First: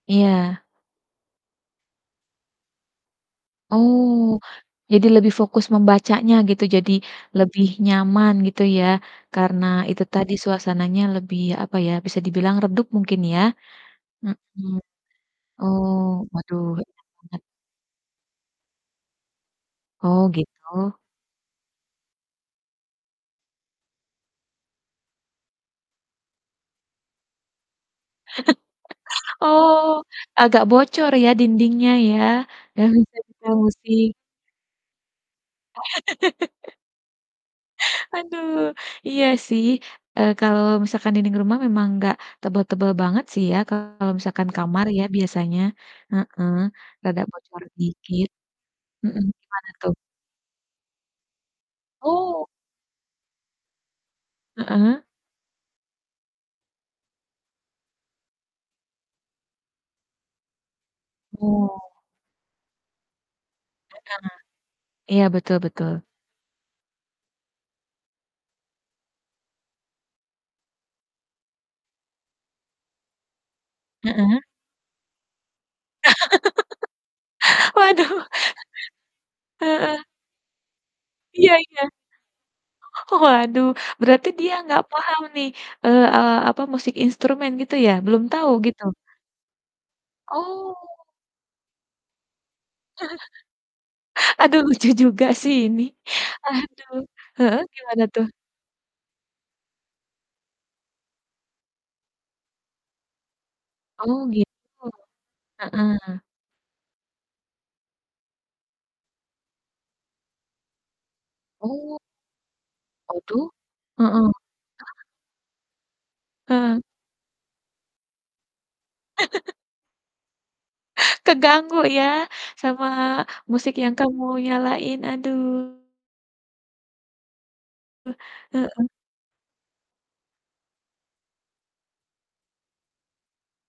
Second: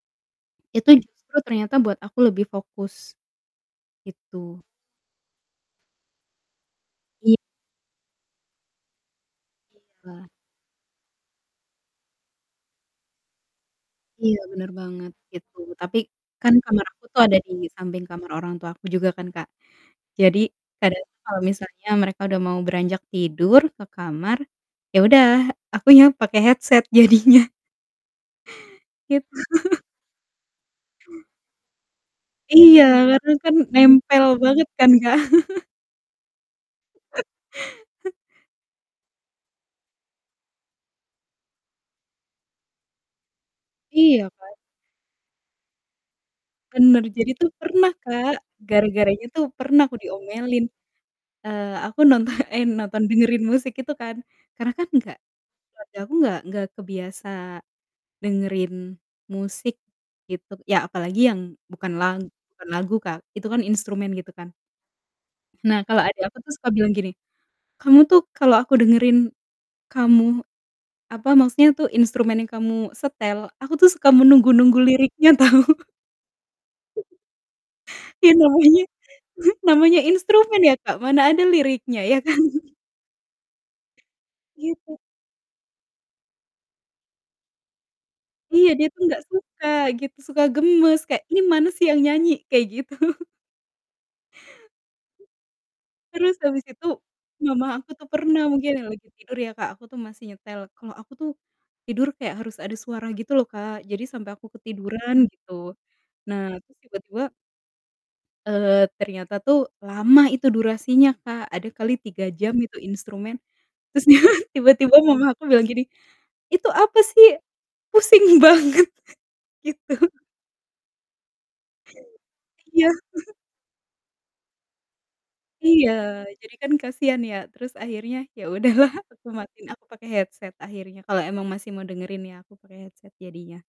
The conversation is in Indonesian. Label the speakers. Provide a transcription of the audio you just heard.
Speaker 1: Iya.
Speaker 2: Itu justru ternyata buat aku lebih fokus,
Speaker 1: Oh,
Speaker 2: gitu.
Speaker 1: jadi lebih fokus membacanya gitu, jadi
Speaker 2: Iya.
Speaker 1: lebih nyaman gitu ya. Karena
Speaker 2: Iya
Speaker 1: itu
Speaker 2: lah.
Speaker 1: tadi, suasananya lebih, apa ya, bisa dibilang redup mungkin, ya.
Speaker 2: Iya, bener
Speaker 1: Mhm,
Speaker 2: banget, gitu.
Speaker 1: oh,
Speaker 2: Tapi kan
Speaker 1: waduh
Speaker 2: kamar aku
Speaker 1: enak
Speaker 2: tuh ada
Speaker 1: banget.
Speaker 2: di samping kamar orang tua aku juga kan Kak,
Speaker 1: Oh,
Speaker 2: jadi
Speaker 1: gitu.
Speaker 2: kadang itu kalo misalnya mereka udah mau beranjak tidur ke kamar, ya udah, akunya pake headset jadinya. Gitu.
Speaker 1: Oh, agak bocor ya, dindingnya ya.
Speaker 2: Iya,
Speaker 1: Dan saat
Speaker 2: karena
Speaker 1: nyetel
Speaker 2: kan
Speaker 1: musik
Speaker 2: nempel banget kan, Kak.
Speaker 1: Aduh, iya sih, eee, kalau misalkan dinding rumah memang nggak tebel-tebel banget sih ya, kalau
Speaker 2: Iya,
Speaker 1: misalkan
Speaker 2: kan?
Speaker 1: kamar ya, biasanya. Heeh,
Speaker 2: Bener,
Speaker 1: agak
Speaker 2: jadi tuh
Speaker 1: bocor
Speaker 2: pernah,
Speaker 1: dikit.
Speaker 2: Kak,
Speaker 1: Mhm,
Speaker 2: gara-garanya tuh
Speaker 1: gimana,
Speaker 2: pernah
Speaker 1: tuh?
Speaker 2: aku diomelin, eee, aku nonto
Speaker 1: Oh.
Speaker 2: eh nonton, dengerin musik itu kan karena kan
Speaker 1: Heeh?
Speaker 2: enggak keluarga aku nggak nggak kebiasa dengerin musik gitu, ya apalagi yang
Speaker 1: Oh.
Speaker 2: bukan lag bukan lag Kak, itu kan
Speaker 1: Benar
Speaker 2: instrumen, gitu kan.
Speaker 1: iya, betul
Speaker 2: Nah,
Speaker 1: betul.
Speaker 2: kalau adek aku tuh suka bilang gini, "Kamu tuh kalau aku dengerin kamu," apa maksudnya tuh, "instrumen yang kamu setel, aku tuh suka
Speaker 1: Heeh?
Speaker 2: menunggu-nunggu liriknya tahu."
Speaker 1: Waduh.
Speaker 2: Iya, namanya namanya
Speaker 1: Heeh.
Speaker 2: instrumen ya Kak, mana ada
Speaker 1: Iya iya.
Speaker 2: liriknya, iya kan?
Speaker 1: Oh waduh, berarti dia gak
Speaker 2: Gitu.
Speaker 1: paham nih, eee eee, apa, musik instrumen gitu ya, belum tahu
Speaker 2: Iya,
Speaker 1: gitu?
Speaker 2: dia tuh gak suka gitu, suka
Speaker 1: Oh.
Speaker 2: gemes, kayak, "Ini mana sih yang nyanyi?" Kayak gitu.
Speaker 1: Aduh, lucu juga sih ini.
Speaker 2: Terus abis itu,
Speaker 1: Aduh, heeh,
Speaker 2: mama aku
Speaker 1: gimana
Speaker 2: tuh
Speaker 1: tuh?
Speaker 2: pernah, mungkin ya lagi tidur ya Kak, aku tuh masih nyetel, kalau aku tuh tidur kayak harus ada suara gitu loh Kak, jadi
Speaker 1: Oh,
Speaker 2: sampai aku
Speaker 1: gitu.
Speaker 2: ketiduran, gitu.
Speaker 1: Heeh.
Speaker 2: Nah, terus tiba-tiba eee, ternyata tuh lama itu durasinya, Kak. Ada kali
Speaker 1: Oh.
Speaker 2: 3 jam itu instrumen,
Speaker 1: Waduh,
Speaker 2: terusnya
Speaker 1: heeh.
Speaker 2: tiba-tiba mama aku bilang gini, "Itu
Speaker 1: Heeh.
Speaker 2: apa sih? Pusing banget." Gitu
Speaker 1: Keganggu ya, sama
Speaker 2: Iya.
Speaker 1: musik yang kamu nyalain, aduh.
Speaker 2: Iya, jadi kan kasihan ya? Terus
Speaker 1: Eh,
Speaker 2: akhirnya ya
Speaker 1: heeh.
Speaker 2: udahlah, aku matiin, aku pakai headset akhirnya, kalau emang masih mau dengerin, ya aku pakai headset jadinya.